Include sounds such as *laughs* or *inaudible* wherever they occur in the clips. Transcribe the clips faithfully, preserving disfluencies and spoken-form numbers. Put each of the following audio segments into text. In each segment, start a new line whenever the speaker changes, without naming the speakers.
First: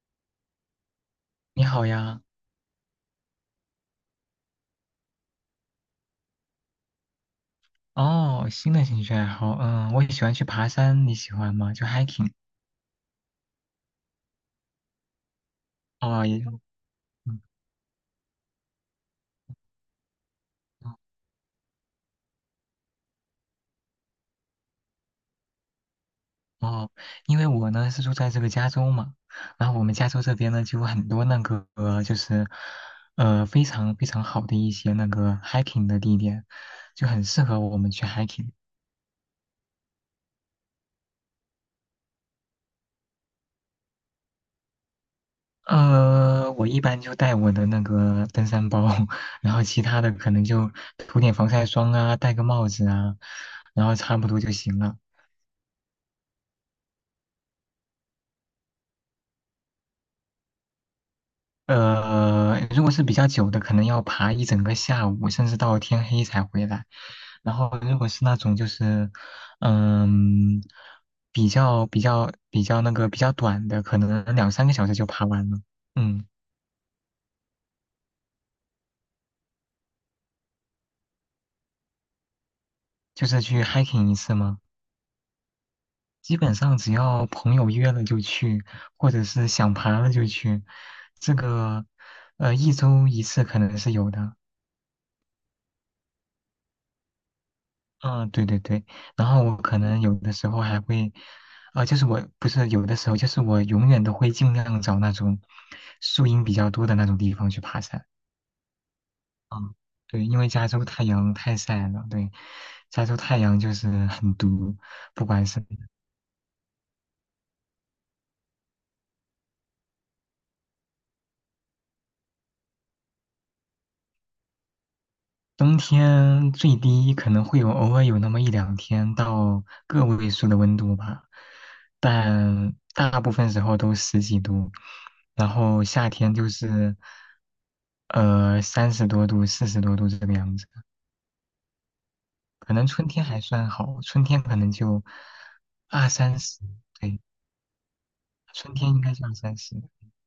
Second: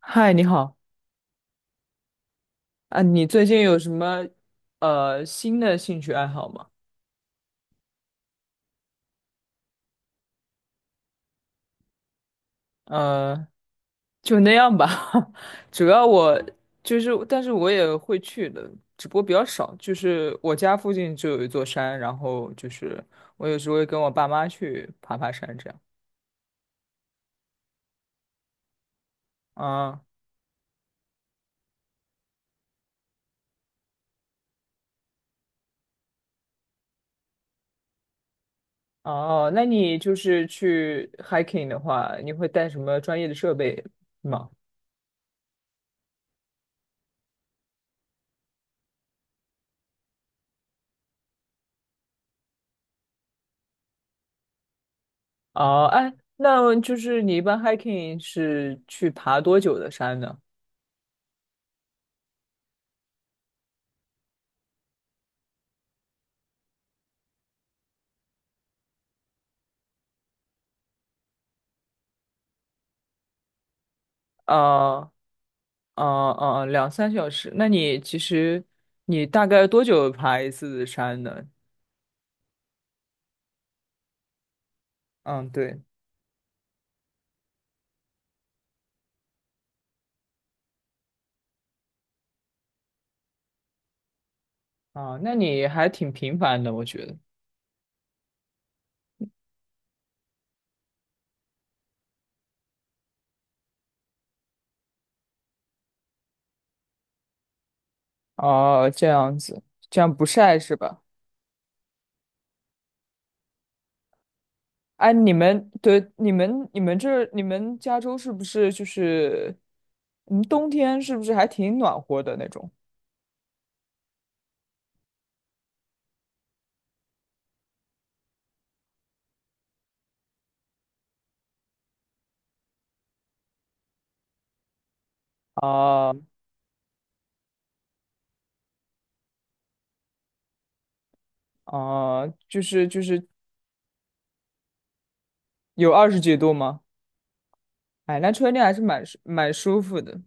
嗨，你好
你好呀，
啊，你最近有什么呃新的兴趣爱好吗？
哦，新的兴趣爱好，嗯，我也喜欢去爬山，你喜欢吗？就 hiking，
呃，就那样吧。*laughs* 主要
哦，
我
也，
就是，
嗯，
但是我也会去的，只不过比较少。就是我家附近就有一座山，然后就是我有时候会跟我爸妈去爬爬山这样。
哦，因为我呢是住在这个加州嘛，然后我们
啊，
加州这边呢就有很多那个呃就是，呃，非常非常好的一些那个 hiking 的地点，就很适合我们去 hiking。
哦，那你就是去 hiking 的话，你会带什么专业的设备吗？
呃，我一般就带我的那个登山包，*laughs* 然后其他的可能就涂点防晒霜啊，戴个帽子啊，然后差不多就行了。
哦，哎，那就是你一般 hiking 是去爬多久的山呢？
呃，如果是比较久的，可能要爬一整个下午，甚至到天黑才回来。然后，如果是那种就是，嗯，比较比较比较那个比较短的，可能两三个小时
啊。
就
哦
爬完了。
哦
嗯，
哦，两三小时。那你其实你大概多久爬一次山呢？
就是去 hiking 一次嘛，
嗯，对，
基本上只要朋友约了就去，或者是想爬了就去。这个，呃，一周一次可能是有的。
啊，那你还挺频繁的，我觉得。
啊，对对对，然后我可能有的时候还会，啊、就是我不是有的时候，就是我永远都会尽量找那种树荫比较多的那种地方去爬山。
哦，这样子，这样
对，
不
因为
晒
加
是
州
吧？
太阳太晒了，对，加州太阳就是很毒，
哎，
不
你
管是
们对你们你们这你们加州是不是就是嗯，冬天是不是还挺暖和的那种？
冬天最低可能会有偶尔有那么一两天到个位数的温度吧，但大部分时候都十几度，然后夏
啊
天就是呃三十多度、四十多度这个样子。
啊，就
可能
是就
春天
是
还算好，春天可能就
有
二
二十几
三
度
十，
吗？
对，
哎，那春天还
春
是
天应
蛮
该
舒
就二
蛮
三
舒
十。
服的。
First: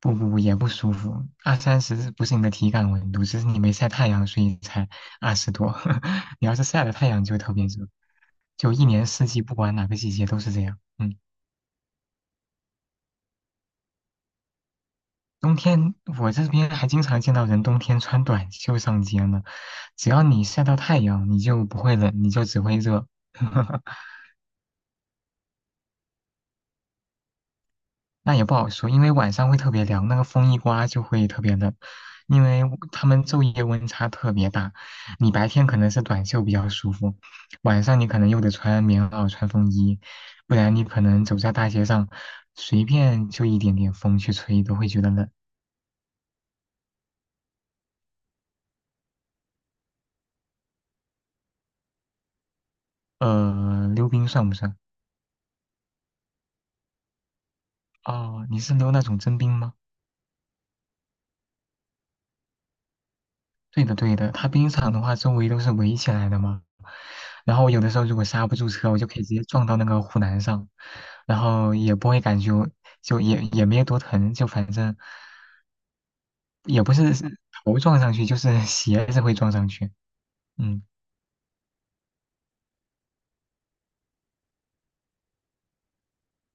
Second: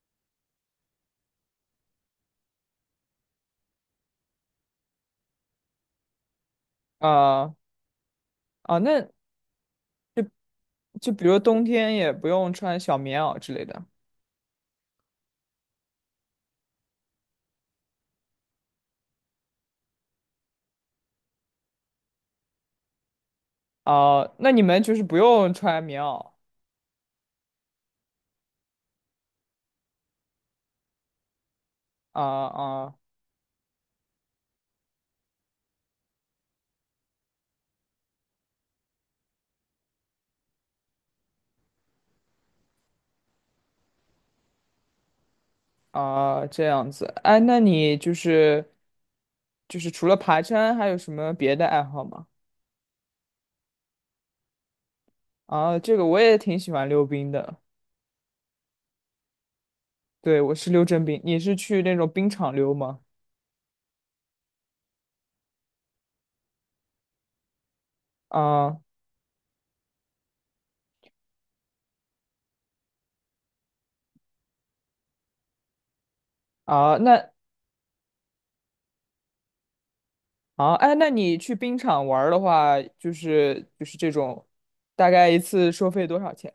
不不不，也不舒服。二三十不是你的体感温度，只是你没晒太阳，所以才二十多。*laughs* 你要是晒了太阳，就特
啊
别热。就
啊，
一年
那
四季，不管哪个季节都是这样。
就
嗯，
比如冬天也不用穿小棉袄之类的
冬天我这边还经常见到人冬天穿短袖上街呢。只要你晒到太阳，你就不会冷，你就只会热。*laughs*
啊、那你们就是不用穿棉袄
那也不好说，因为晚上会特别凉，那个风一刮就会特别冷，
啊
因为
啊
他们昼夜温差特别大。你白天可能是短袖比较舒服，晚上你可能又得穿棉袄、穿风衣，不然你可能走在大街上，随便就一点点风去吹都会觉得冷。
啊这样子。哎，那你就是就是除了爬山，还有什么别的爱好吗？
呃，溜冰算不算？
啊，这个我也挺喜欢溜冰的。
哦，你是溜那种真冰吗？
对，我是溜真冰，你是去那种冰场溜吗？
对的，对的，它冰场的话，周围都是围起来的嘛。然后有的时候如果刹不住
啊
车，我就可以直接撞到那个护栏上，然后也不会感觉就也也没有多疼，就反正也不
啊，
是是
那
头撞上去，就是 *laughs* 鞋子会撞上去。
啊
嗯，
哎，那你去冰场玩儿的话，就是就是这种，大概一次收费多少钱？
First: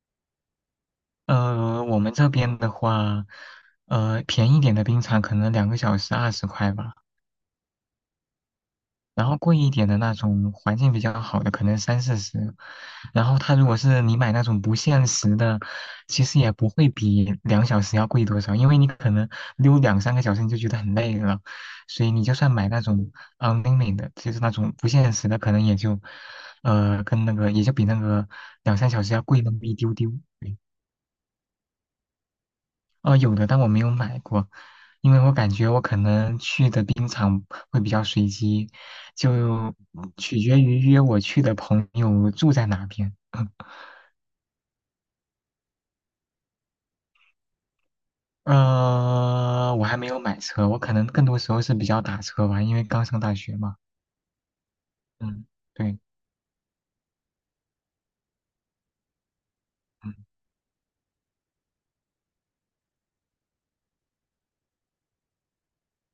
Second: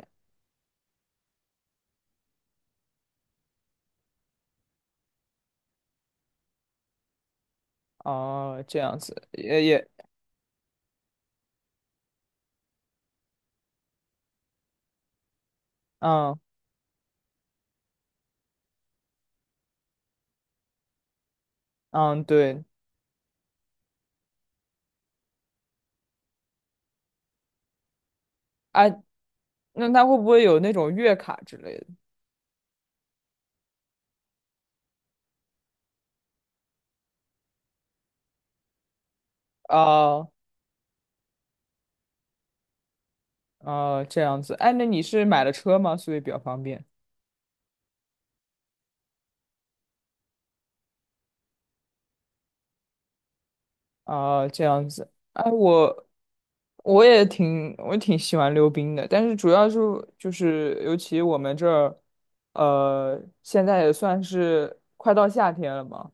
呃，我们这边的话，呃，便宜点的冰场可能两个小时二十块吧。
哦，这样子
然后贵
也
一点
也，
的那种环境比较好的，可能三四十。然后它如果是你买那种不限时的，其
嗯。
实也不会比两小时要贵多少，因为你可能溜两三个小时你就觉得很累了，所以
嗯，
你就算
对，
买那种嗯 n l i m i 就是那种不限时的，可能也就，呃，跟那个也就比那个两三
哎，
小时要贵那么一
那
丢
它
丢。
会不会有那种月卡之类的？
呃，有的，但我没有买过，因为我感觉我可能去的冰场会比较随机，就
哦，
取决于约我去的朋友住在哪边。*laughs*
哦，这样子，哎，那你是买了车吗？所以比较方便。
呃，我还没有买车，我可能更多时候是比较打车吧，因为刚上大学嘛。
哦，这样子，
嗯，
哎，
对，
我我也挺我挺喜欢溜冰的，但是主要是
嗯，
就是尤其我们这儿，呃，现在也算是快到夏天了嘛，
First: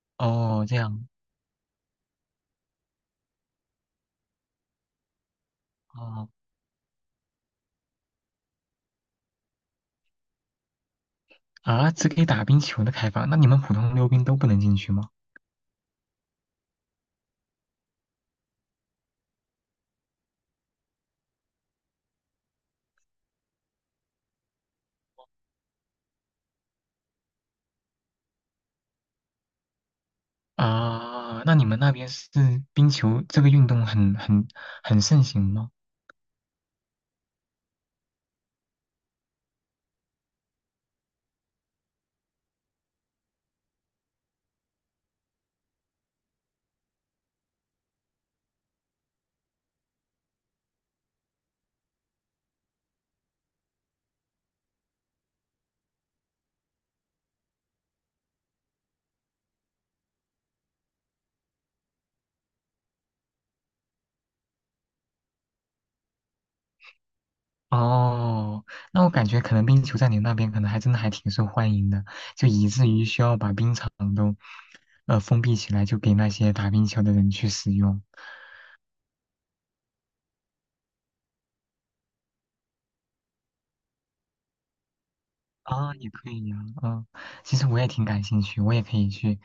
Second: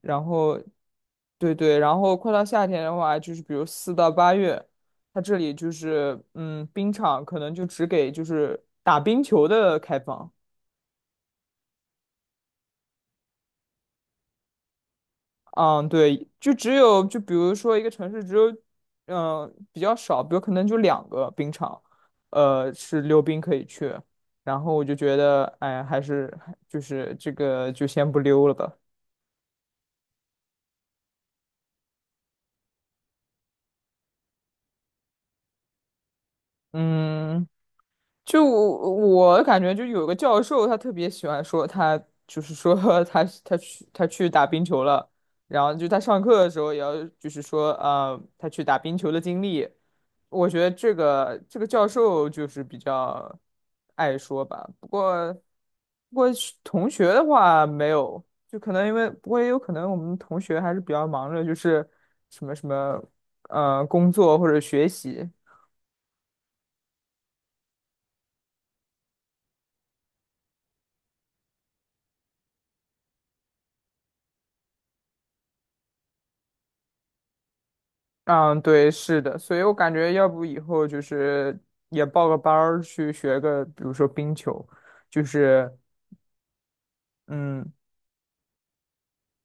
然后，
哦，这样，
对对，然后快到夏天的话，就是比如四到八月，它这里就是
哦，
嗯，冰场可能就只给就是打冰球的开放。
啊，只给打冰球的开放，那你们普通溜冰都不能进去吗？
嗯，对，就只有就比如说一个城市只有嗯、呃比较少，比如可能就两个冰场，呃是溜冰可以去。然后我就觉得，哎，还是就是这个就先不溜了吧。
啊，那你们那边是冰球这个运动很很很盛行吗？
嗯，就我感觉，就有个教授，他特别喜欢说他，就是说 *laughs* 他他去他去打冰球了，然后就他上课的时候也要就是说，呃，他去打冰球的经历。我觉得这个这个教授就是比较爱说吧，不过不过是同学的话没有，就可能因为不过也有可能我们同学还是比较忙着，就是什么什么呃工作或者学习。
哦，那我感觉可能冰球在你那边可能还真的还挺受欢迎的，就以至于需要把冰场都呃封闭起来，就给那些打冰球的人去使用。
嗯，对，是的，所以我感觉要不以后就是也报个班儿去学个，比如说冰球，就是
啊，也可以呀、嗯，其实
嗯
我也挺感兴趣，我也可以去，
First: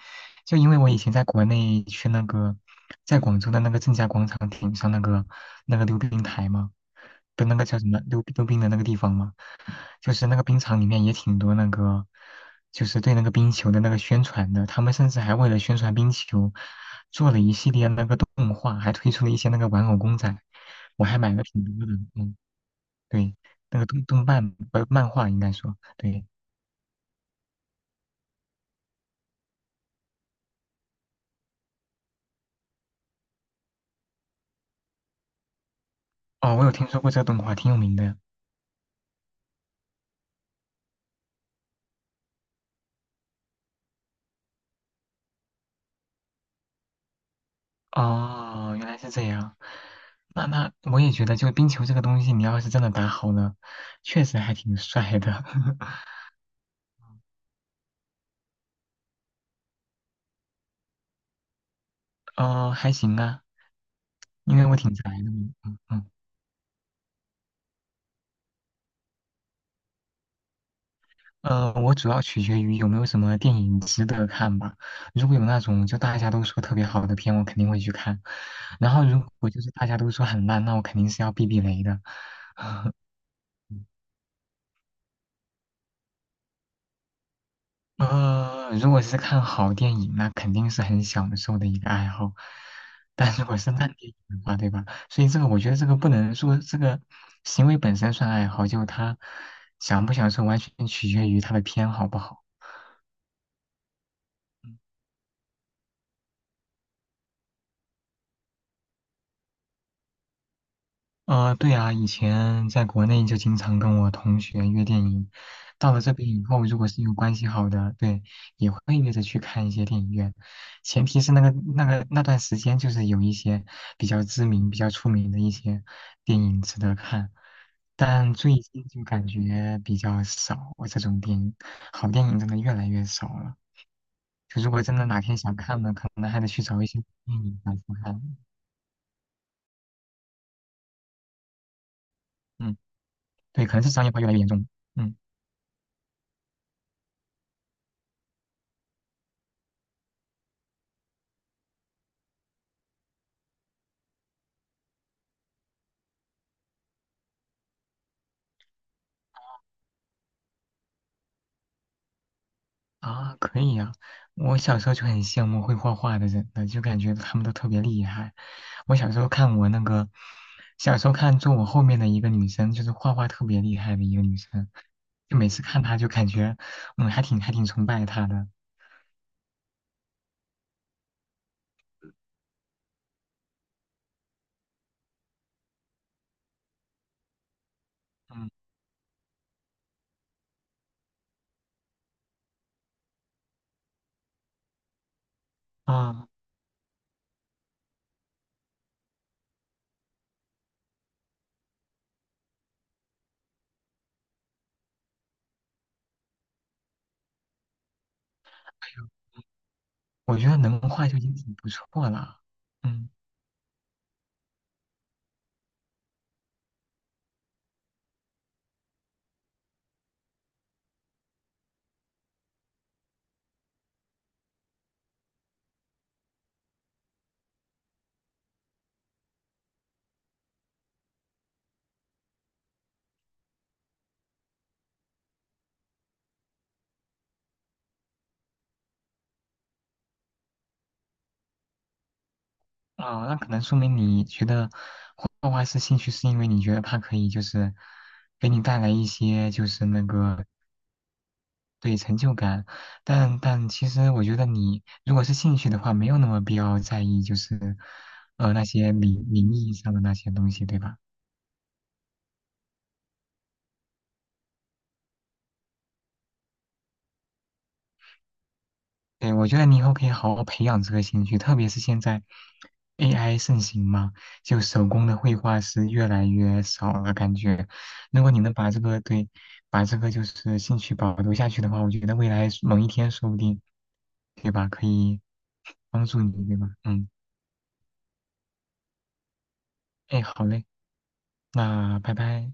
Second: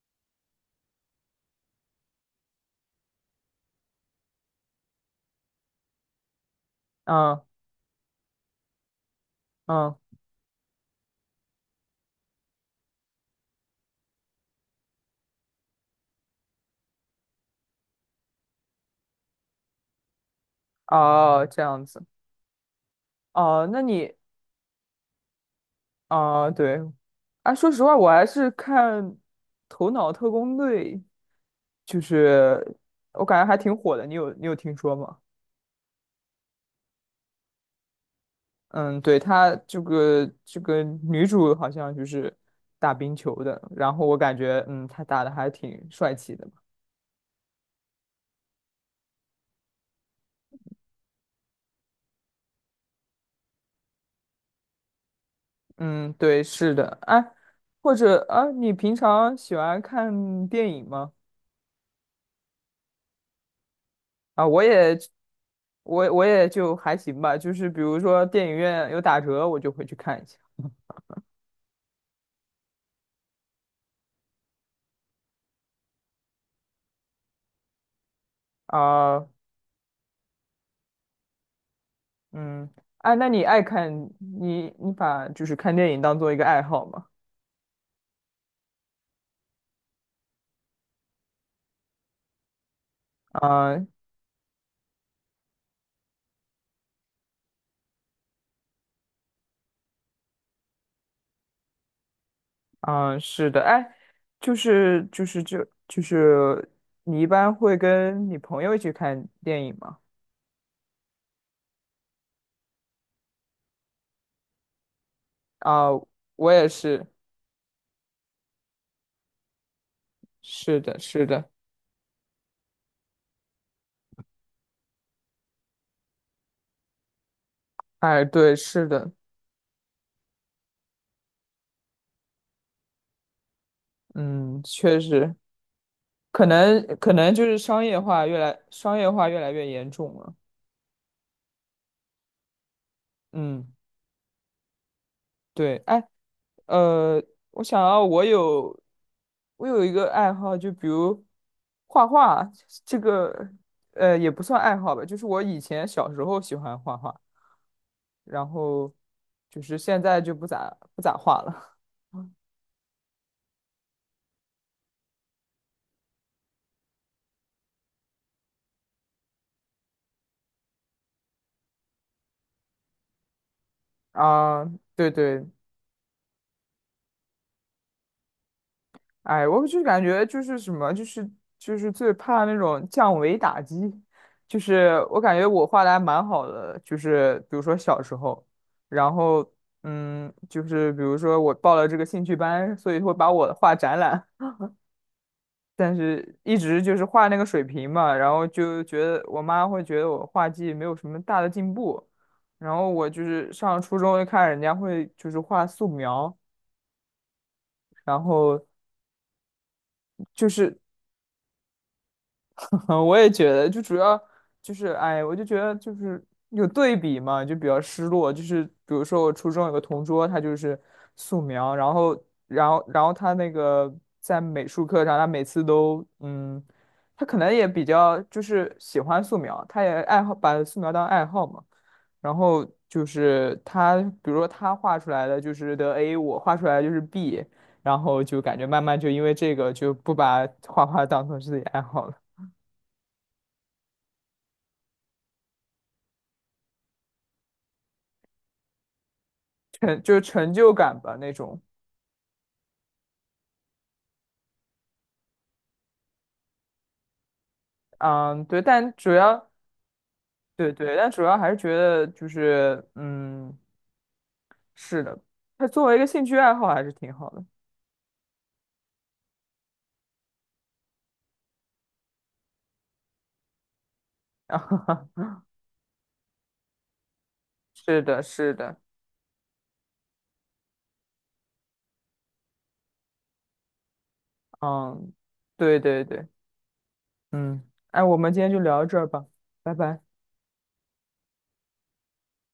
就因为我以前在国内去那个，在广州的那个正佳广场顶上那个那个溜冰台嘛，
嗯
不，那个叫什么溜溜冰的那个地方嘛，
嗯
就是那个冰场里面也挺多那个，就是对那个冰球的那个宣传的，他们甚至还为了宣传冰球，做了一系列那个动画，还推出了一些那个玩偶公仔，我还买了
哦这
挺
样
多的，
子
嗯，对，
哦，
那
那
个动
你
动漫呃漫画应该说，对，
啊，对，啊，说实话，我还是看《头脑特工队》，就是我感觉还挺火的，你有你有听说吗？
哦，我有听说过这个动画，挺有名的，
嗯，对，他这个这个女主好像就是打冰球的，然后我感觉嗯，她打的还挺帅气的。
哦，原来是这样。那那我也觉得，就冰球这个东西，你要是真的打好了，确实还挺帅的。*laughs*
嗯，对，是的，哎，或者啊，你平常喜欢看电影吗？
哦，还行啊，
啊，
因
我
为我挺
也，
宅的嘛。嗯嗯。
我我也就还行吧，就是比如说电影院有打折，我就会去看一下。
呃，我主要取决于有没有什么电影值得看吧。如果有那种就大家都说特别好的片，我肯定会去看。然后如
啊，
果就是大家都说很烂，那我肯定是要避避雷的。
嗯，
*laughs*
哎，那你爱看你你把就是看电影当做一个爱好吗？
呃，如果是看好电影，那肯定是很享受的一个爱好。但如果是
啊
烂电影的话，对吧？所以这个我觉得这个不能说这个行为本身算爱好，就他享不享受完全取决于他的偏好不好。
啊，是的，哎，就是就是就就是你一般会跟你朋友一起看电影吗？
呃，对啊，以前在国内就经常跟我同学约电影，
啊，
到了这边以
我
后，
也
如果是
是，
有关系好的，对，也会约着去看一些电影院，
是的，
前提
是
是那
的。
个那个那段时间就是有一些比较知名、比较出名的一些电影值得看，
哎，
但
对，
最
是
近就
的，
感觉比较少，这种电影，好电影真的越来越少了。就
嗯，
如果真
确
的哪天
实，
想看呢，可能还
可
得去找
能
一些
可能
电
就是
影来去
商业化
看。
越来商业化越来越严重了。
嗯，对，
嗯，
可能是商业化越来越严重。嗯。
对，哎，呃，我想要我有我有一个爱好，就比如画画，这个呃也不算爱好吧，就是我以前小时候喜欢画画，然后就是现在就不咋不咋画了。
啊，可以啊！我小时候就很羡慕会画画的人的，就感觉他们都特别厉害。我小时候看我那个，小时候看坐我后面的一个女生，就是画画特别厉害的
*laughs*
一个女
啊，
生，
对
就
对，
每次看她就感觉，嗯，还挺还挺崇拜她的。
哎，我就感觉就是什么，就是就是最怕那种降维打击，就是我感觉我画的还蛮好的，就是比如说小时候，
嗯
然后嗯，就是比如说我报了这个兴趣班，所以会把我画展览，但
啊，
是一直就是画那个水平嘛，然后就觉得我妈会觉得我画技没有什么大的进步，然后我就是上初中就看人家会就是画素描，然后。
哎呦我觉
就
得
是
能画就已经挺不错了。
嗯，*laughs*
嗯
我也觉得，就主要就是，哎，我就觉得就是有对比嘛，就比较失落。就是比如说我初中有个同桌，他就是素描，然后，然后，然后他那个在美术课上，他每次都，嗯，他可能也比较就是喜欢素描，他也爱好把素描当爱好嘛。然后就是他，比如说他画出来的就是得 A，我画出来的就是 B，然后就感觉慢慢就因为这个就不把画画当成自己爱好了。
啊，那可能说明你觉得画画是兴趣，是因为你觉得它可以就是给你带来一些就是
成
那
就是
个
成就感吧那种。
对成就感，但但其实我觉得你如果是兴趣的话，没有那么必要在意就是，
嗯，
呃
对，
那些
但主
名
要
名义上的那些东西，
对
对
对，
吧？
但主要还是觉得就是嗯，是的，它作为一个兴趣爱好还是挺好的。
对，我觉得你以后可以好好培养这个兴趣，特别是现在 A I 盛行嘛，就手工的
*laughs*
绘画是越来越少了，感觉
是的，
如果你
是
能把
的，
这个对，把这个就是兴趣保留下去的话，我觉得未来某一天说不定，对吧？可
嗯，
以
对对
帮助
对，
你，对吧？嗯，
嗯，哎，我们今天就聊到这儿吧，拜拜。
哎，好嘞，那拜拜。